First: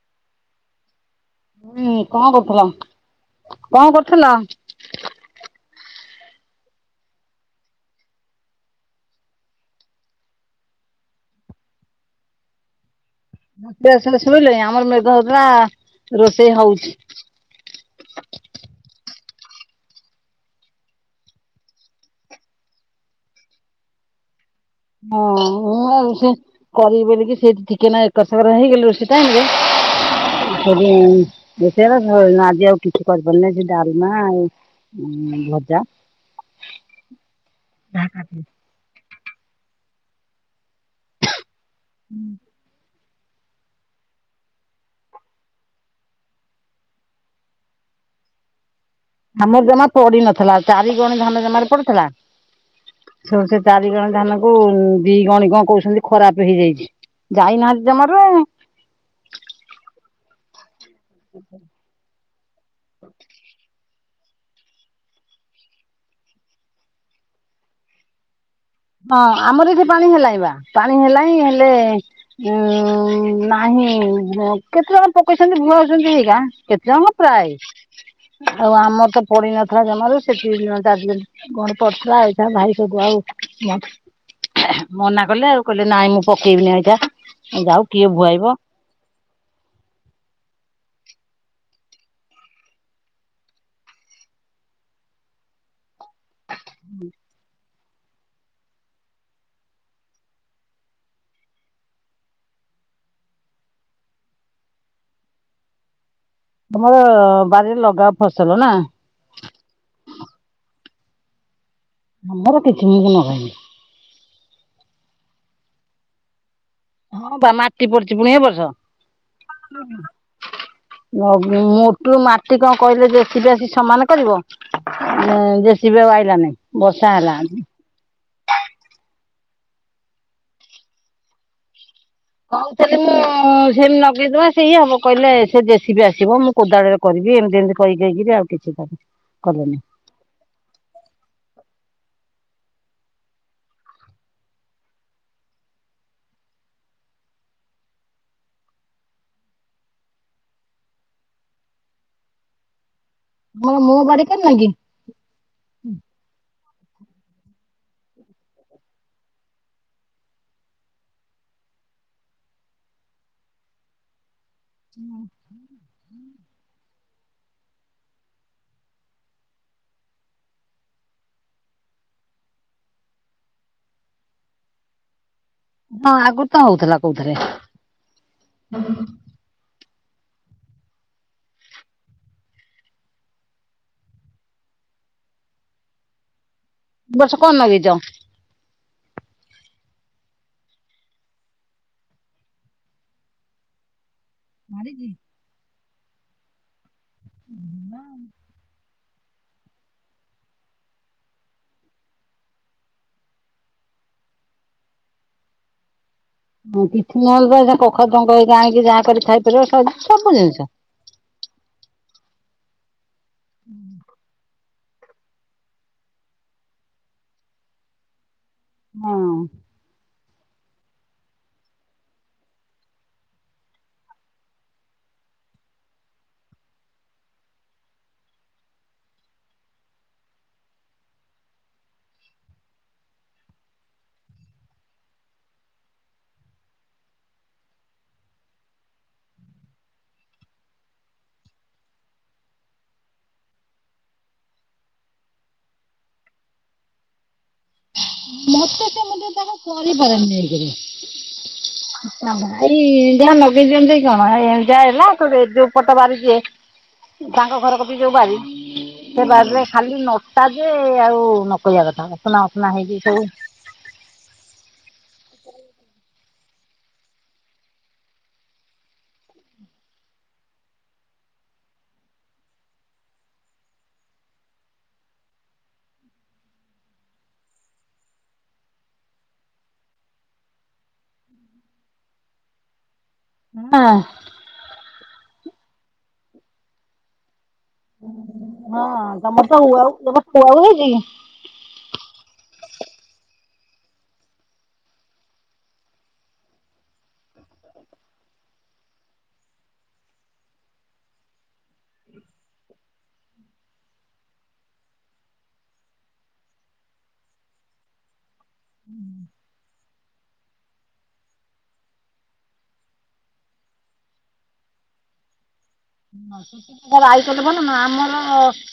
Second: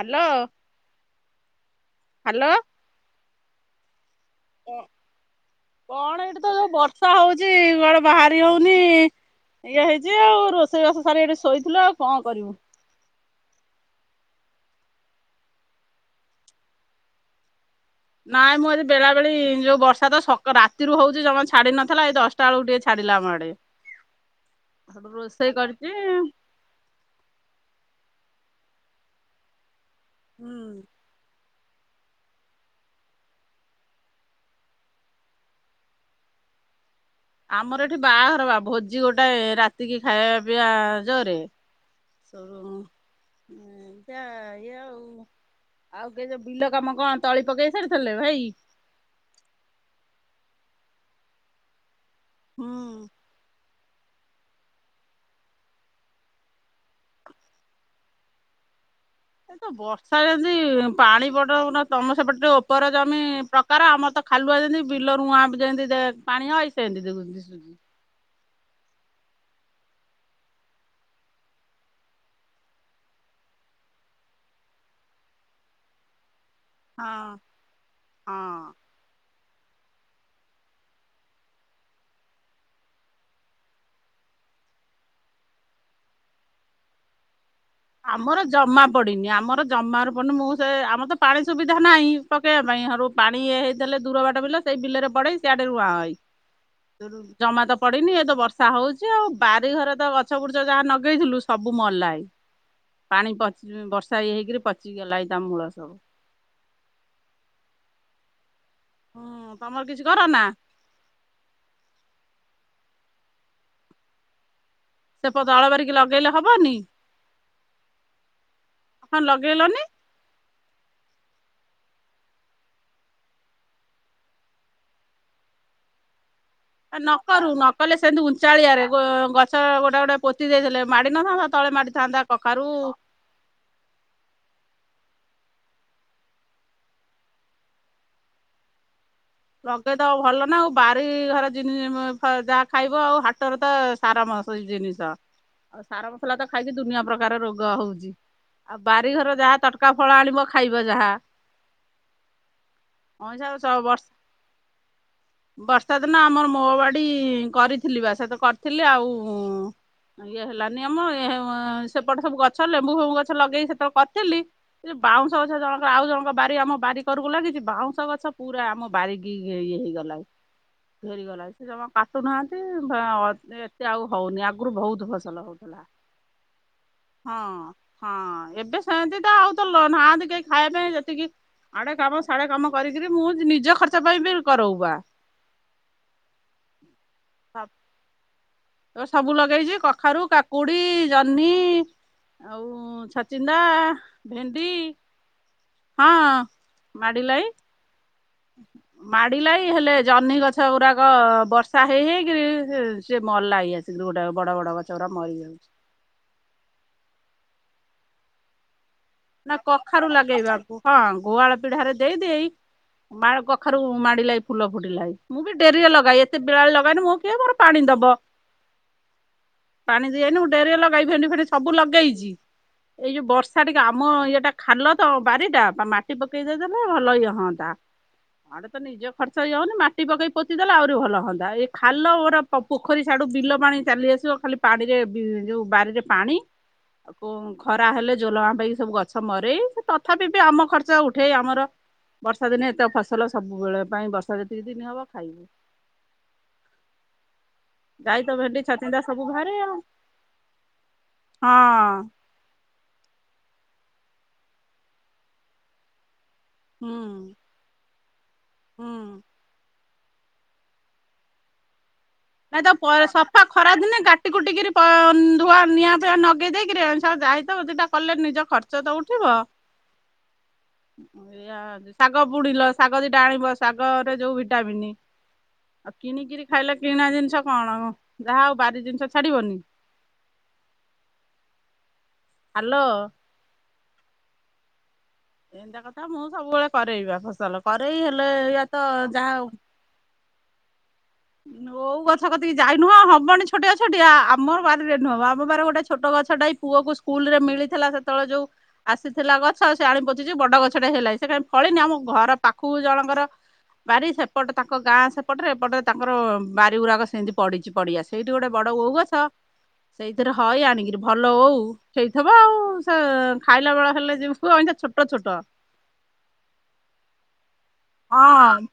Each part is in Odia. ହାଲୋ। ହୁଁ କଣ ହାଲୋ କରୁଥେଲ କଣ କରୁଥେଲ? କଣ ଏଇଠି ତ ଯୋଉ ବର୍ଷା ହଉଚି କୁଆଡେ ବାହାରି ହଉନି। ଇଏ ହେଇଚି ଆଉ, ରୋଷେଇବାସ ସାରି ଏଠି ଶୋଇଥିଲୁ ଆଉ କଣ କରିବୁ। [unintelligible] ସାରି ଶୋଇଲଇଁ ଆମର ମେଘ ହଉଥେଲା ରୋଷେଇ ହଉଛି। ନାଇଁ ମୁଁ ଆଜି ବେଳାବେଳି ଯୋଉ ବର୍ଷା ତ ସକ ରାତିରୁ ହଉଚି ଜମା ଛାଡି ନଥିଲା, ଏଇ ଦଶଟା ବଳକୁ ଟିକେ ଛାଡ଼ିଲା ଆମ ଆଡେ। ସେଠୁ ହଁ ରୋଷେଇ ମୁଁ କରିଛି ଆଉ ସେ କରିବି ବୋଲିକି ଟିକେ ସେଇଠି ଟିକେ ନା ଏକର ସେକର ହେଇଗଲି ରୋଷେଇ ଟାଇମ୍ ରେ [unintelligible] ହୁଁ। [unintelligible] ଆଜି ଆଉ କିଛି କରିପାରିଲିନି ସେ ଡାଲମା ଆଉ ଭଜା। ଆମର ଏଠି ବାହାଘର ବା ଭୋଜି ଗୋଟାଏ ରାତିକି ଖାଇବା ପିଇବା ଜୋରେ। ସୋଉଟୁ ଏମ୍ତିଆ ଇଏ ଆଉ। ଆଉ କେ ଯୋଉ ବିଲ କାମ କଣ ତଳି ପକେଇ ସାରିଥେଲେ ଭାଇ? ଆମର ଜମା ପଡି ନଥେଲା, ଚାରିଗଣି ଧାନ ଜମାରୁ ପଡିଥେଲା। ହୁଁ ଚାରିଗଣି ଧାନ କୁ ଦି ଗଣି କଣ କହୁଚନ୍ତି କଣ ଖରାପେ ହେଇଯାଇଛି, ଯାଇନାହାନ୍ତି ଜମାରୁ ଆଉ। ଏ ତ ବର୍ଷା ଯେନ୍ତି ପାଣି [unintelligible] ତମ ସେପଟେ ଟିକେ ଓପର ଜମି ପ୍ରକାର, ଆମର ତ ଖାଲୁଆ ଯେନ୍ତି ବିଲ ରୁୁଆଁ ଯେନ୍ତି ପାଣି ହଏ ସେନ୍ତି [unintelligible] ଦିଶୁଚି। ହଁ ଆମର ଏଠି ପାଣି ହେଲାଇଁ ବା ପାଣି ହେଲାଇଁ ହେଲେ ଉଁ ନାହିଁ କେତେ ଜଣ ପକେଇଚନ୍ତି ଭୁଆଉଚନ୍ତି ହେଇିକା। କେତେ ଟଙ୍କା ହଁ। ପ୍ରାୟ ଆଉ ହଁ। ଆମ ତ ପଡିିନଥିଲା ଜମାରୁ ସେଠି ନଦା ଗଣ ପଡିଥିଲା ଏଇଶା ଭାଇ ସୁବୁ ଆଉ ମନ୍ଥ ମନା କଲେ ଆଉ କହିଲେ ନାଇଁ ମୁଁ ପକେଇବିନି ଏଇଟା ଏଇ ଯାଉ। କିଏ ଆମର ଭୁଆଇବ ଜମା ପଡ଼ିନି ଆମର ଜମାରୁ ପଡ଼ନି ମୁଁ ସେ ଆମର ତ ପାଣି ସୁବିଧା ନାହିଁ ପକେଇବା ପାଇଁ ହାରୁ ପାଣି ଇଏ ହେଇଲେ ଦୂର ବାଟ ବିଲ ସେଇ ବିଲରେ ପଢେଇ ସେଆଡେ ରୁଆଁ ହଇ ଜମା ତ ପଡିନି ଏ ତ ବର୍ଷା ହଉଚି ଆଉ ବାରିଘରେ ତ ଗଛ ବୁଡଚ ଯାହା ନଗେଇଥିଲୁ ସବୁ ମଲାଇ। ପାଣି ପଚି ବର୍ଷା ଇଏ ହେଇକିରି ପଚିଗଲା ଏ ତା ମୂଳ ସବୁ। ଘର ବାରିରେ ଲଗାଅ ଫସଲ ନା? ହଁ ତମର କିଛି କର ନା? ଆମୋର କିଛି ମୁଁ କଁ ନଗାଏନି। ସେ ପଦା ଅଳବାରିକି ଲଗେଇଲେ ହବନି? ହଁ ବା ମାଟି ପଡିଚି ପୁଣି ଏ ବର୍ଷ। [inaudible] ହଁ ଲଗେଇଲନି ମୋଗ ମୋଟୁରୁ ମାଟି କଁ କହିଲେ ଯେ ସି ବି ଆସି ସମାନ କରିବ। ନେ ଯେ ସି ବି ଆଉ ଆଇଲାଲେଇ। ଏ ନକରୁ ନ କଲେ ସେମିତି ଉଞ୍ଚାଳିଆରେ ଗ ଗଛ ଗୋଟେ ଗୋଟେ ପୋତି ଦେଇଥିଲେ ମାଡ଼ି ନଥାନ୍ତା ତଳେ ମାଡ଼ିଥାନ୍ତା କହୁଥିଲି ମୁଁ ସେମି ଲ ଏ ସେଇ ହବ କହିଲେ ସେ ଯେ ସି ବି ଆସିବ ମୁଁ କୋଦାଳ ରେ କରିବି ଏମିତି ଏମିତି କହି କିହିକିରି ଆଉ କିଛି କ ହ ଲଗେଇ ଦବ ଭଲ ନା ଆଉ ବାରିଘରେ ଜିନି ମ ଫ ଯାହା ଖାଇବ ଆଉ ହାଟରେ ତ ସାର ମସଇ ଜିନିଷ ଆଉ ସାର ମସଲା ତ ଖାଇକି ଦୁନିଆ ପ୍ରକାର ରୋଗ ହଉଚି। ଆଉ ବାରିଘର ଯାହା ତଟକା ଫଳ ଆଣିବ ଖାଇବ ଯାହା। ମୁଁ ଅଇଁଛା ମୁଁ ବର୍ଷ ବାଡି କାରନା କି? ବର୍ଷା ଦିନ ଆମର ମୋ ବାଡି କରିଥିଲି ବା ସେତ କରିଥିଲି ଆଉ ଇଏ ହେଲାନି ଆମ ଏହେଆ ସେପଟେ ସବୁ ଗଛ ଲେମ୍ବୁ ଫେମ୍ବୁ ଗଛ ଲଗେଇକି ସେତେବେଳେ କରିଥିଲି ଯୋଉ ବାଉଁଶ ଗଛ ଜଣଙ୍କ ଆଉ ଜଣଙ୍କ ବାରି ଆମ ବାରି କରକୁ ଲାଗଚି ବାଉଁଶ ଗଛ ପୁରା ଆମ ବାରିକି ଘେ ଇଏ ହେଇଗଲାଇ। ଘେରିଗଲା ସେ ଜମା କାଟୁନାହାନ୍ତି ଭା ଅତ୍ ଏତେ ଆଉ ହଉନି ଆଗରୁ ଭହୁତ ଫସଲ ହଉ ଥଲା ହଁ ଆଗରୁ ତ ହଉଥିଲା କୋଉଥିରେ ହଁ ଏ ହଁ ଏବେ ସେମିତି ତ ଆଉ ତୋ ଲୋ ନାହାନ୍ତି କେହି ଖାଇବା ପାଇଁ ଯେତିକି ଆଡେ କାମ ସାଢଡେ କାମ କରିକରି ମୁଁ ନିଜ ଖର୍ ଚ ପାଇଁ ବି କରଉ ବା। ବସ କଁ ଲଗେଇଚ? ଅ ସବୁ ଲଗେଇଚି କଖାରୁ, କାକୁଡି, ଜହ୍ନି ଆଉ ଛାଚିନ୍ଦା ଭେଣ୍ଡି ମାଡ଼ିଚି? ହଁ ମାଡିଲାଇ। [unintelligible] ମାଡ଼ିଲାଇ ହେଲେ ଜହ୍ନି ଗଛ ଗୁରାକ ବର୍ଷା ହେଇ ହେଇକିରି ସେ ସେ ମଲା ଇଏ ସିଦୁରୁ ଗୋଟେ ବଡ ବଡ ଗଛଗୁରା ମରିଜାଉଚି। ଅଁ କିଛି ନହେଲେ ତା କଖାରୁ ଟଙ୍କ ଇକା ଆଣିକି ଯା କରି ନା ଖାଇପାରିବ ସ କଖାରୁ ସବୁ ଜିନିଷ। ଲଗେଇବାକୁ ହଁ ଗୁଆଳ ପିଢାରେ ଦେଇଦେଇ ମାଳ କଖାରୁ ମାଡିଲାଇ ଫୁଲ ଫୁଟିଲାଇ। ମୁଁ ବି ଡେରିରେ ଲଗାଏ ଏତେ ବେଳାବେଳି ଲଗାଇନି ମୋ କିଏ ମୋର ପାଣି ଦବ। ହଁ। ପାଣି ଦିଇଏନୁ ଡେରିରେ ଲଗାଇ ଭେଣ୍ଡି ଫେଣ୍ଡି ସବୁ ଲଗେଇଚି ଏଇ ଯୋଉ ବର୍ଷା ଟି କେ ଆମ ଇଏଟା ଖାଲତ ବାରିଟା ପା ମା ମାଟି ପକେଇ ଦେଇଦେଲେ ଭଲ ଇଏ ହଅନ୍ତା। ଆଡ଼େ ତନି ନିଜ ଖର୍ଚ୍ଚ ଇଏ ହଉନି ମାଟି ପକେଇ ପୋତି ଦେଲେ ଆଉରି ଭଲ ହୁଅନ୍ତା ଏଇ ଖାଲ ଓର ପ ପୋଖରି ସେଡୁ ବିଲ ପାଣି ଚାଲି ଆସି ଚୋ ଖାଲି ପାଡିରେ ବି ଯୋଉ ବାରିରେ ପାଣି ଆକୁ ଖରା ହେଲେ ଯୋଲୋ ଆମ ପାଇ ସବୁ ଗଛ ମରେ ତଥାପିବି ଆମ ଖର୍ଚ୍ଚ ଉଠେ ଆମର ବର୍ଷା ଦିନେ ଏତେ ଅଫସଲ ସବୁବେଳେ ପାଇଁ ବର୍ଷା ଯେତିକିଦିନି ହବ ଖାଇବୁ। ଯାଇ ତ ଭେଣ୍ଡି ମତେ ସେ ଛଚିନ୍ଦ୍ରା ମୁ ସବୁ ଟିକେ ତାକୁ ବାହାରେ ଆଉ କରି ପାରେନି ଏକେରେ। ହଁ ନା ଭାଈ ଯାହା ନଗେଇ ଦିଅନ୍ତି କଣ ଏହି ଏଇ ଯାଆ ଏଲା ଯୋଉ ପଟ ବାରିଟିଏ ହୁଁ ତାଙ୍କ ଘର କତିରେ ଯୋଉ ବାରି ହୁଁ। ସେ ବାରିରେ ଖାଲି ନୋଟା ଯେ ଆଉ ନକହିବା କଥା ଅସନା ନାଇଁ ଅସନା ତ ହେଇକି ପଏ ସବୁ ସଫା ଖରାଦିନେ କାଟି କୁଟିକିରି ପ ଉଁ ଧୂଆ ନିଆଁ ଫିଆଁ ନଗେଇ ଦେଇକିରି ଯାଇତ ଦିଟା କଲେ ନିଜ ଖର୍ଚ୍ଚତ ଉଠିବ। ଏଇଆ, ଶାଗ ବୁଣିଲ ଶାଗ ଦିଟା ଆଣିବ ଶାଗ ରେ ଯୋଉ ଭିଟାମିିନି। ଆଉ କିଣିକିରି ଖାଇଲେ କିଣା ଜିନିଷ କଣ ଯାହା ଆଉ ବାରି ଜିନିଷ ଛାଡିବନି। ହାଲୋ। ହଁ। ଏନ୍ତା କଥା ମୁଁ ସବୁବେଳେ କରେଇବା ଫସଲ କରେଇ ହେଲେ ଏଇଆ ତ ଯାହା [unintelligible] ଓଉ ହେଇଚି କି? ଓଉ ଗଛ କତିକି ଯାଇ ନୁହଁ ହବନି ଛୋଟିଆ ଛୋଟିଆ ଆମର ବାରିରେ ନୁହଁବା ଆମ ବାରିରେ ଗୋଟେ ଛୋଟ ଗଛଟା ହେଇ ପୁଅକୁ ସ୍କୁଲ ରେ ମିଳିଥିଲା ସେତେବେଳେ ଯୋଉ ଆସିଥିଲା ଗଛ ସେ ଆଣି ପୋତିଚି ବଡ ଗଛଟେ ହେଲାଇ ସେ କାଇଁ ଫଳିନି ଆମ ଘର ପାଖୁକୁ ଜଣଙ୍କର ବାରି ସେପଟ ତାଙ୍କ ଗାଁ ସେପଟରେ ଏପଟେ ତାଙ୍କର ବାରି ଗୁରାକ ସେମିତି ପଡିଚି ପଡିଆ ସେଇଟି ଗୋଟେ ବଡ ଓଉ ଗଛ ସେଇଥିରେ ହଏ ଆଣିକିରି ଭଲ ଓଉ। ହେଇଥିବ ଆଉ ସେ ଖାଇଲା ବେଳ ହେଲେ ସେଇଠୁ ଛୋଟ ଛୋଟ। ହଁ, ରାଇକଲେ ଭଲ ନା ଆମର ହଁ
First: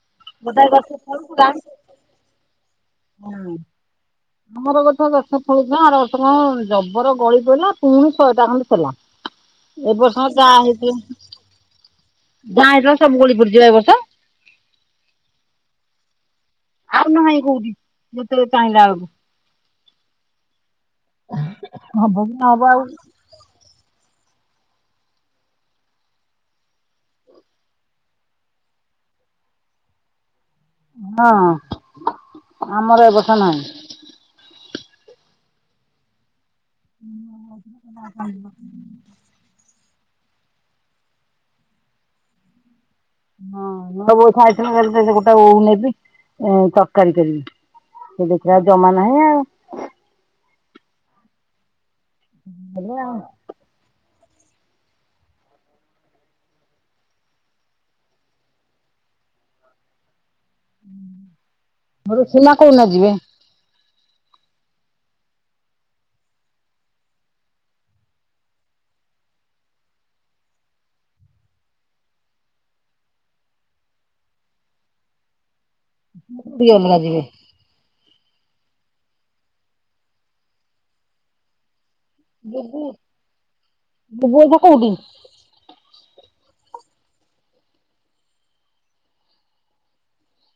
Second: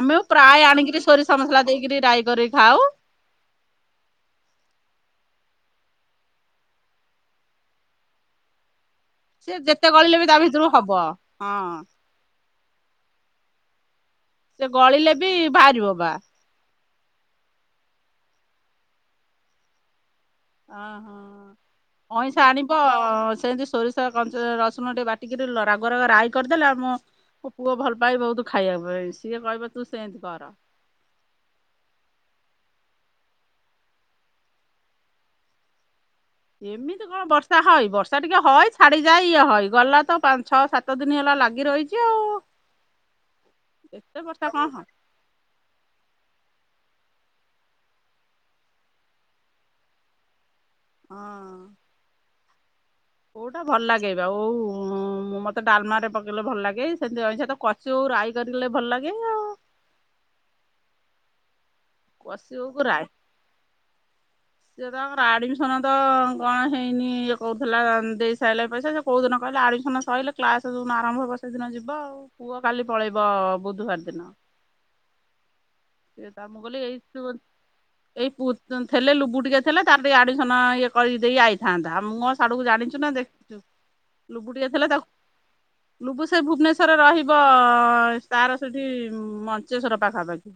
ଆମେ ପ୍ରାୟ ଗୋଟାଏ ଗଛ ଆଣିକିରି ସୋରିଷ ଫଳୁଥିଲା ମସଲା ଦେଇକିରି ରାଇ କରିକିରି ଖାଉ। ହୁଁ। ତମର ବୋଧେ ଗଛ ଫଳୁଥିଲା ଆର ବର୍ଷତ ଜବର ଗଳି ପଇଲା ପୁଣି ଶହେ ଟା ଖଣ୍ଡେ ଥିଲା। ସେ ଯେତେ ଏ ବର୍ଷ ଗଳିଲେବି ତା ଭିତରୁ ହବ, ହଁ। ନାଇଲୋ ସବୁ ଗଳି ପଡ଼ିଚି ଏ ବର୍ଷ। ସେ ଗଳିଲେ ବି ବାହାରିବ ବା। ଆଉ ନାହିଁ କୋଉଠି ଯେତେବେଳେ ଚାହିଁଲା ଆଳୁକୁ। ଅହ ହବ କି ଅଇଁସ ହବ ଆଣିବ ଆଉ ସେଇ ତି ସୋରିଷ ଦେଇ ସେୟା କରୁଚୁ ରସୁଣ ଟିକେ ବାଟିକିରି ଲ ରାଗୁଆ ରାଗୁଆ ରାଇ କରିଦେଲେ ଆମ ମୋ ପୁଅ ଭଲ ପାଏ ବହୁତୁ ଖାଇବା ପାଇଁ ସିଏ କହିବ ତୁ ସେମିତି କର। ହଁ, ଆମର ଏ ବର୍ଷ ନାଇଁ। ଏମିତି କଣ ବର୍ଷା ହଏ ବର୍ଷା ଟିକେ ହଏ ଛାଡିଯାଏ ଇଏ ହଏ ଗଲା ତ ପା ଛଅ ସାତ ଦିନି ହେଲା ଲାଗି ରହିଚି ଆଉ। ହଁ, ନୂଆ ଏତେ ବୋହୁ ବର୍ଷା କଣ ଏଇଖୁଣା ହଁ ଆଇଥିବ [unintelligible] ତା ଓଉ ନେଇଛି ଇଁ ତରକାରୀ କରିବି ସେ ଦେଖିଲା ଆ ଜମା ନାଇ ଆଉ ହଁ। ହେଲା। ଓଉଟା ଭଲ ଲାଗେ ବା ଆଉ ମତେ ଡାଲମା ରେ ପକେଇଲେ ଭଲ ଲାଗେ ସେମିତି ଅଇଂସା ତ ସେଇ ଯୋଉ ରାଇ କରିଲେ ଭଲ ଲାଗେ ଆଉ ଋଷି କଷି ମା ଓଉ କୋଉ ଦିନ ଯିବେ? ଯେ ତାଙ୍କର ଆଡମିସନ ତ କଣ ହେଇନି ଇଏ କହୁଥିଲା ଦେଇ ସାରିଲା ପଇସା କୋଉଦିନ କହିଲ ଆଡ଼ମିସନ୍ ସରିଲେ କ୍ଲାସ ଯୋଉ ଦିନ ଆରମ୍ଭ ହେବ ସେଦିନ ଯିବ ଆଉ। ପୁଅ କାଲି ପଳେଇବ ବୁଧବାର ଦିନ। ଏଇ ଛୁଟି ଦି ବୋଲି ଅଲଗା ଯିବେ ଏଇ ଥିଲେ ଲୁବୁ ଟିକେ ଥିଲେ ତାର ଟିକେ ଆଡମିସନ ଇଏ କରିଦେଇ ଆଇଥିଲେ। ଥାନ୍ତା ମୁଁ କଣ ସିଆଡକୁ ବୁବୁ ଜାଣିଛୁ ନା ଦେଖିଛୁ ବୁବୁ ଲୁବୁ ଏଇନା ଟିକେ ଥିଲା କୋଉଠି ତାକୁ ଲୁବୁ ସେ ଭୁବନେଶ୍ଵରରେ ରହିବ ତାର ସେଠି ମଞ୍ଚେଶ୍ଵର ପାଖାପାଖି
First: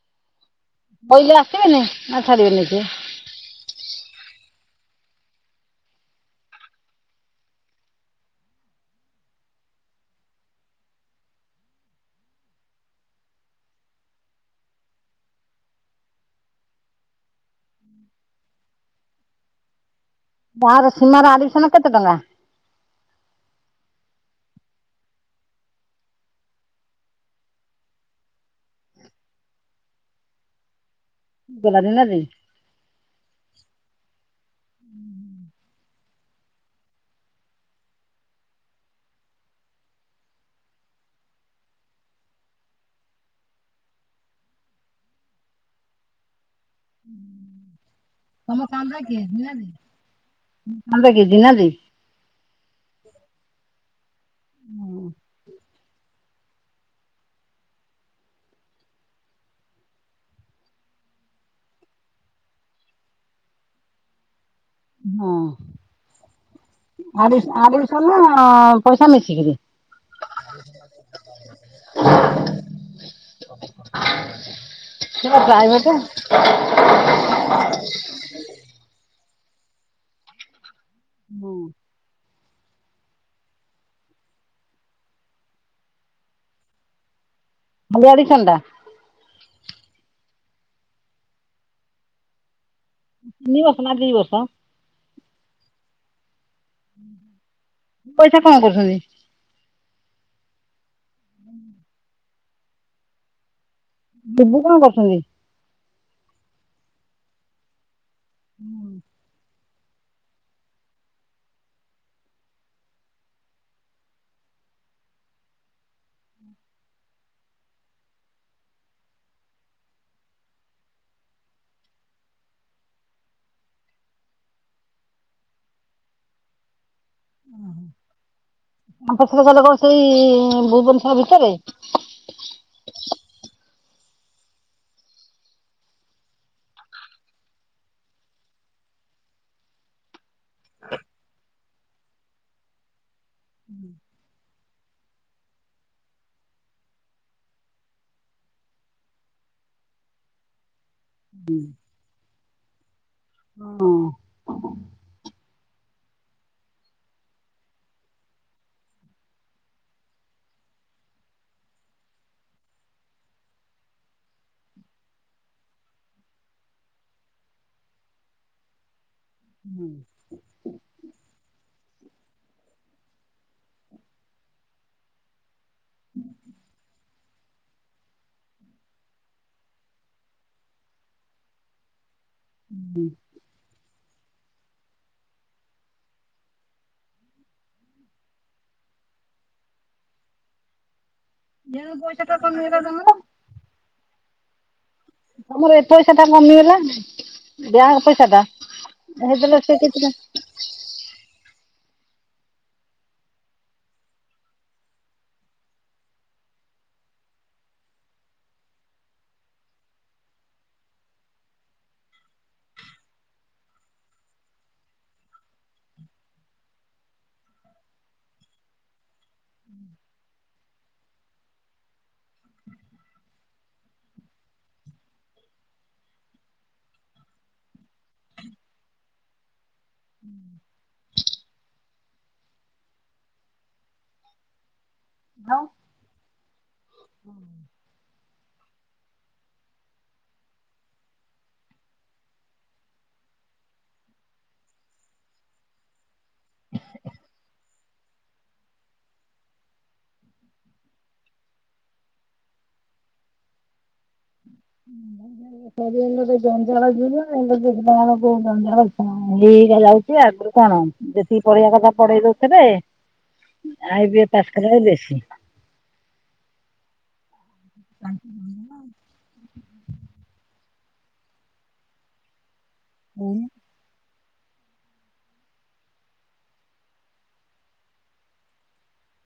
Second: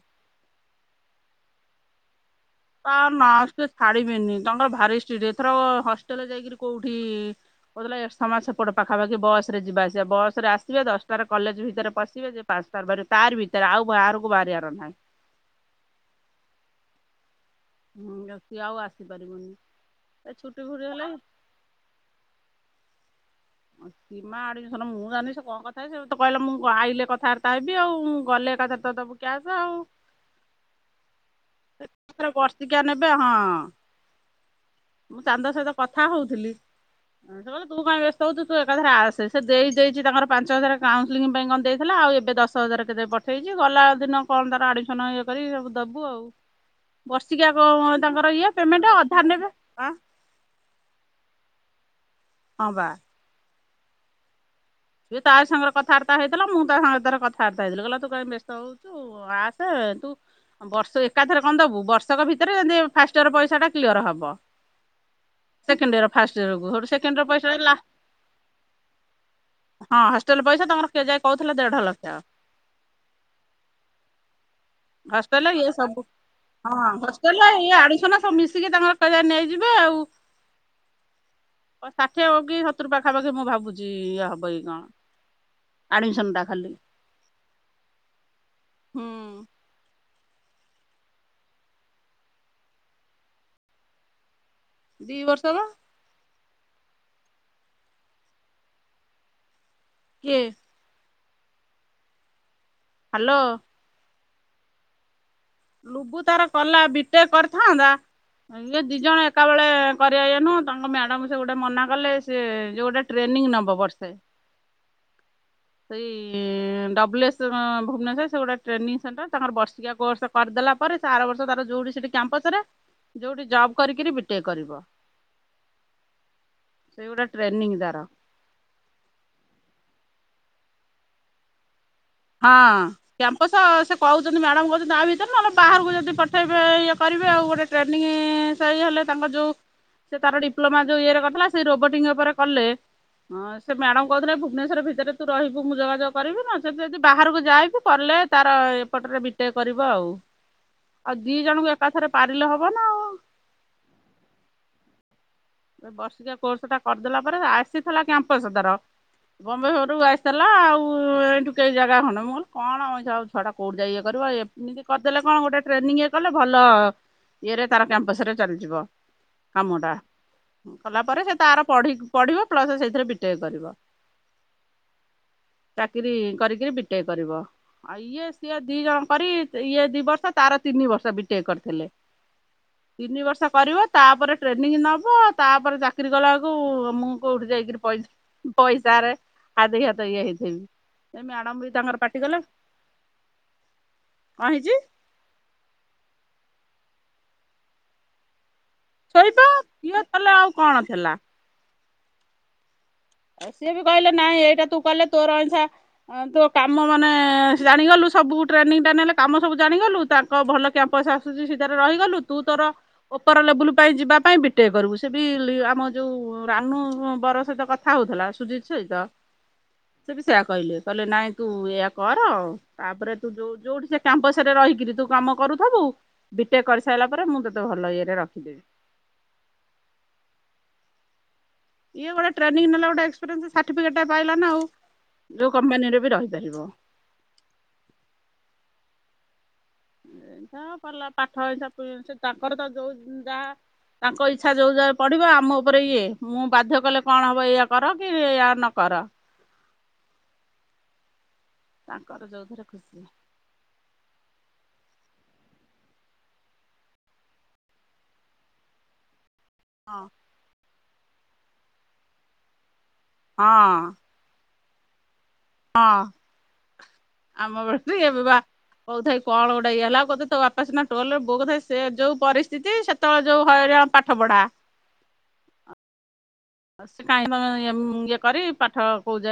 କଇିଲେ ଆସିବେନି ନା ଛାଡିବେନି ସେ ଆ ନା ସେ ଛାଡିବେନି ତାଙ୍କର ଭାରି ଷ୍ଟିଟ ଏଥରକ ହଷ୍ଟେଲରେ ଯାଇକିରି କୋଉଠି କହୁଥିଲା ଏରସମା ସେପଟ ପାଖାପାଖି ବସରେ ଯିବା ଆସିବା ବସରେ ଆସିବେ ଦଶଟାରେ କଲେଜ ଭିତରେ ପଶିବେ ପାଞ୍ଚ ଟାରେ ବାହାରିବେ ତାରି ଭିତରେ ଆଉ ବାହାରକୁ ବାହାରିବାର ନାହିଁ। ହୁଁ ସିଏ ଆଉ ଆସିପାରିବନି ଏ ଛୁଟି ଫୁଟି ବାହାର ହେଲେ ସୀମାର ଆଡମିସନ କେତେ ଟଙ୍କା ଅ ମା ଆଡମିସନ ମୁଁ ଜାଣିନି ସେ କଣ କଥାହେ ସେ ତ କହିଲେ ମୁଁ ଆଇଲେ କଥାବାର୍ତ୍ତା ହେବି ଆଉ ଗଲେ ଏକାଥରେ ତ ଦବୁ କ୍ୟାସ ଆଉ। ବଲା ଦିନନ୍ତି ଟିକା ନେବେ ହଁ ମୁଁ ଚାନ୍ଦ ସହିତ କଥା ହଉଥିଲି ସେ କହିଲା ତୁ କାହିଁକି ବ୍ୟସ୍ତ ସ୍ତ ହଉତୁ ତୁ ଏକାଥରେ ଆସେ ସେ ଦେଇ ଦେଇଛି ତାଙ୍କର ପାଞ୍ଚ ହଜାର କାଉନସିଲଲିଂ ପାଇଁ କଣ ଦେଇଥିଲା ଆଉ ଏବେ ଦଶ ହଜାର କେତ ପ ଠେଇଛି ଗଲା ଦିନ କଣ ତାର ଆଡ଼ମିସନ ଇଏ କରିକି ସବୁ ଦବୁ ଆଉ ହୁଁ। ହେଠିକା କଁ ତାଙ୍କର ଇଏ ପେମେଣ୍ଟ ଅଧା ନେବେ ଆଁ [inaudible] ମୁ କ କି ଦି ନାନ୍ତି ହଁ ବା। ସିଏ ତା ସାଙ୍ଗରେ କଥାବାର୍ତ୍ତା ହେଇଥିଲା ମୁଁ ତା ସାଙ୍ଗରେ ଥରେ କଥାବାର୍ତା ହେଇଥିଲି କହିଲା ତୁ କାଇଁ ବ୍ୟସ୍ତ ହଉଚୁ। ତୁ ଆସେ ତୁ ବର୍ଷ ଏକାଥରେ କଣ ଦବୁ ବର୍ଷକ ଭିତରେ ଯେମିତି ଫାଷ୍ଟ ଇୟର ପଇସାଟା କ୍ଲିଅର ହବ। ହଁ ସେକେଣ୍ଡ ଇୟ ଫାଷ୍ଟ ଇୟକୁ ହେଠୁ ସେକେଣ୍ଡୟର ଆଡି ପଇସାଟା ଲା ଆଡମିସନ ପଇସା ମିଶିକିରି ହଁ ହଷ୍ଟେଲ ପଇସା ତମର କେଯାଏ କହୁଥିଲା ଦେଢ ଲକ୍ଷ ଛି ହଷ୍ଟେଲ ଇଏ ସବୁ ହଁ ହଷ୍ଟେଲ ଇଏ ଆଡ଼ମିସନ ସବୁ ମିଶିକି ତାଙ୍କର ନେଇଯିବେ ଆଉ ହୁଁ। ହ ଷାଠିଏ ହବ କି ସତୁୁର ପାଖାପାଖି ମୁଁ ଭାବୁଛି ଇଏ ହବକି କଣ ଆଡ଼ମିଶନ୍ଟା ଖାଲି। ରି ଆଡିସନ ଟା? ହୁଁ। ତିନିବର୍ଷ ନାଁ ଦିବର୍ଷ? ଦି ବର୍ଷ ବା। ପଇସା କଣ କରୁଛନ୍ତି। କିଏ? ହ୍ୟାଲୋ। ଲୁବୁ କଣ କରୁସନ୍ତି। ଲୁବୁ ତାର କଲା ବିଟେକ କରିଥାନ୍ତା ଇଏ ଦି ଜଣ ଏକା ବେଳେ କରିବା ଇଏ ନୁହୁଁ ତାଙ୍କ ମ୍ୟାଡ଼ାମ ସେ ଗୋଟେ ମନା କଲେ ସେ ଯେ ଗୋଟେ ଟ୍ରେନିଂ ନେବ ବର୍ଷେ। [unintelligible] ସେଇ ଏସ ଡବ୍ଲୁ ଭୁବନେଶ୍ଵର ସେ ଗୋଟେ ଟ୍ରେନିଂ ସେଣ୍ଟର ତାଙ୍କର ବର୍ଷିକିଆ କୋର୍ଷ କରିଦେଲା ପରେ ତା ଆର ବର୍ଷ ତାର ଯୋଉଠି ସେଠି କ୍ୟାମ୍ପସ ରେ ଯୋଉଠି ଜବ୍ କରିକିରି ବିଟେକ କରିବ। [unintelligible] ସେଇଗୁରା ଟ୍ରେନିଂ ତାର। କ୍ୟାମ୍ପସ ରେ କଲେ କଣ ସେଇ ଭୁବନେଶ୍ୱର ଭିତରେ? ହଁ। କ୍ୟାମ୍ପସ ସେ କହୁଛନ୍ତି ମ୍ୟାଡାମ କହୁଛନ୍ତି ଆ ଭିତରେ ନହେଲେ ବାହାରକୁ ଯଦି ପଠେଇବେ ଇଏ କରିବେ ଆଉ ଗୋଟେ ଟ୍ରେନିଂ ସଇ ହେଲା ତାଙ୍କ ଯୋଉ ସେ ତାର ଡିପ୍ଲୋମା ଯୋଉ ଇଏରେ କରିଥିଲା ସେ ରୋବୋଟିଂ ଉପରେ କଲେ। ହଁ ସେ ମ୍ୟାଡମ କହୁଥିଲେ ଭୁବନେଶ୍ଵର ଭିତରେ ତୁ ରହିବୁ ମୁଁ ଯୋଗାଯୋଗ କରିବି ନା ସେମ ଯଦି ବାହାରକୁ ଯାଇବୁ କଲେ ତାର ଏପଟରେ ବିଟେଇ କରିବ ଆଉ। ଆଉ ଦି ଜଣଙ୍କୁ ଏକାଥରେ ପାରିଲେ ହବ ନା ଆଉ। ହଁ। ସେ ବର୍ଷିକିଆ କୋର୍ସ ଟା କରିଦେଲା ପରେ ଆସିଥିଲା କ୍ୟାମ୍ପସ ତାର। [unintelligible] ଶ୍ୱରରୁ ଆସିଥିଲା ଆଉ ଏଇଠୁ କେହି ଜାଗା ହେନ ମୁଁ କ କଣ ଆମଉ ଛୁଆଟା କେଉଁଠି ଯାଇ ଇଏ କରିବ। ଏ ଏମିତି କରିଦେଲେ କଣ ଗୋଟେ ଟ୍ରେନିଂ ଇଏ କଲେ ଭଲ ଇଏରେ ତାର କ୍ୟାମ୍ପସ ରେ ଚାଲିଯିବ। କାମ ଟା କଲା ପରେ ସେ ତାର ପଢ଼ି ପଢିବ ପ୍ଲସ ସେଇଥିରେ ବିଟେଇ କରିବ। [unintelligible] ଚାକିରି କରିକିରି ବିଟେକ କରିବ। ଆଉ ଇଏ ସିଏ ଦି ଜଣ କରି ଇଏ ଦି ବର୍ଷ ତାର ତିନି ବର୍ଷ ବିଟେକ କରିଥିଲେ। ତିନି ବର୍ଷ କରିବ ତାପରେ ଟ୍ରେନିଂ ନବ ତାପରେ ଚାକିରି କଲା ବେଳକୁ ମୁଁ କୋଉଠି ଯାଇକିରି ପଇଲି ପଇସା ରେ ହାଦ ହାତ ଇଏ ହେଇଥିବି। ଏ ମ୍ୟାଡ଼ାମ ବି ତାଙ୍କର ପାଟି ଗଲା କଣ ହେଇଛି? ତମର ଏ ପଇସା ଟା କମିଗଲା ଯାହା ପଇସା ଟା। ଶୋଇତ ଅ ତଲେ ଆଉ କଣ ଥିଲା? ଆଉ ସିଏ ବି କହିଲେ ନାଇଁ ଏଇଟା ତୁ କଲେ ତୋ ଅଇଠା ହଁ ତୁ କାମ ମାନେ ଜାଣିଗଲୁ ସବୁ ଟ୍ରେନିଂ ଟା ନେଲେ କାମ ସବୁ ଜାଣିଗଲୁ। ତା ଭଲ କ୍ୟାମ୍ପସ ଆସୁଚି ସେଠାରେ ରହିଗଲୁ ତୁ ତୋର ଉପର ଲେବୁଲ ପାଇଁ ଯିବା ପାଇଁ ବିଟେକ କରିବୁ ସେ ବି ଆମ ଯୋଉ ରାନୁ ବର ସହିତ କଥା କଥା ହଉଥିଲା ସୁଜିତ ସହିତ ସେ ବି ସେଇଆ କହିଲେ କହିଲେ ନାଇଁ ତୁ ଏୟା କର ତାପରେ ତୁ ଯୋଉ ଯୋଉଠି ସେ କ୍ୟାମ୍ପସରେ ରହିକିରି ତୁ କାମ କରୁଥିବୁ। ବିଟେକ କରିସାରିଲା ପରେ ମୁଁ ତୋତେ ଭଲ ଇଏରେ ରଖିଦେବି। ହୁଁ। ଇଏ ଗୋଟେ ଟ୍ରେନିଂ ନେଲା ଗୋଟେ ଏକ୍ସପିରିଏନ୍ସ ସାର୍ଟିଫିକେଟା ପାଇଲା ନା ଆଉ ଯଉ କମ୍ପାନୀରେ ବି ରହିପାରିବ। ହୁଁ। ଏ ଜା ଭଲ ପାଠ [unintelligible] ତାଙ୍କର ତ ଯୋଉ ଯାହା ତାଙ୍କ ଇଚ୍ଛା ଯେଉଁ ଯାଗ ପଢିବ ଆମ ଉପରେ ଇଏ ମୁଁ ବାଧ୍ୟ କଲେ କଣ ହବ ଇୟ କର କି ଏୟା ନକର। ତାଙ୍କର ଯୋଉଥରେ ଖୁସି। [unintelligible] ଗୋଟେ ଜଞ୍ଜାଳ [unintelligible] ଦେଆ ଯାଉଛି ଆଗରୁ ହଁ କଣ ଯେତିକି ପଢିବା କଥା ପଢେଇ ଦଉଥିବେ ହଁ ଆ ଏଵେ ପାଖରେ ବେଶୀ [unintelligible] ହଁ ଆମ ବେଳେ ଏବେ ବା କହୁ ଥାଇ କଣ ଗୋଟେ ଇଏ ହେଇଗଲା ଆଉ [unintelligible] ତ ନା ଟୋଲରେ ବହୁଥାଏ ସେ ଯୋଉ ପରିସ୍ଥିତି ସେତେବେଳେ ଯୋଉ ହଇରାଣ ପା ପାଠପଢା ଆଉ ସେ କାହିଁକି ତମ ଇଏମ୍ ଇଏ କରିବି ପାଠ କୋଉ ଯାକେ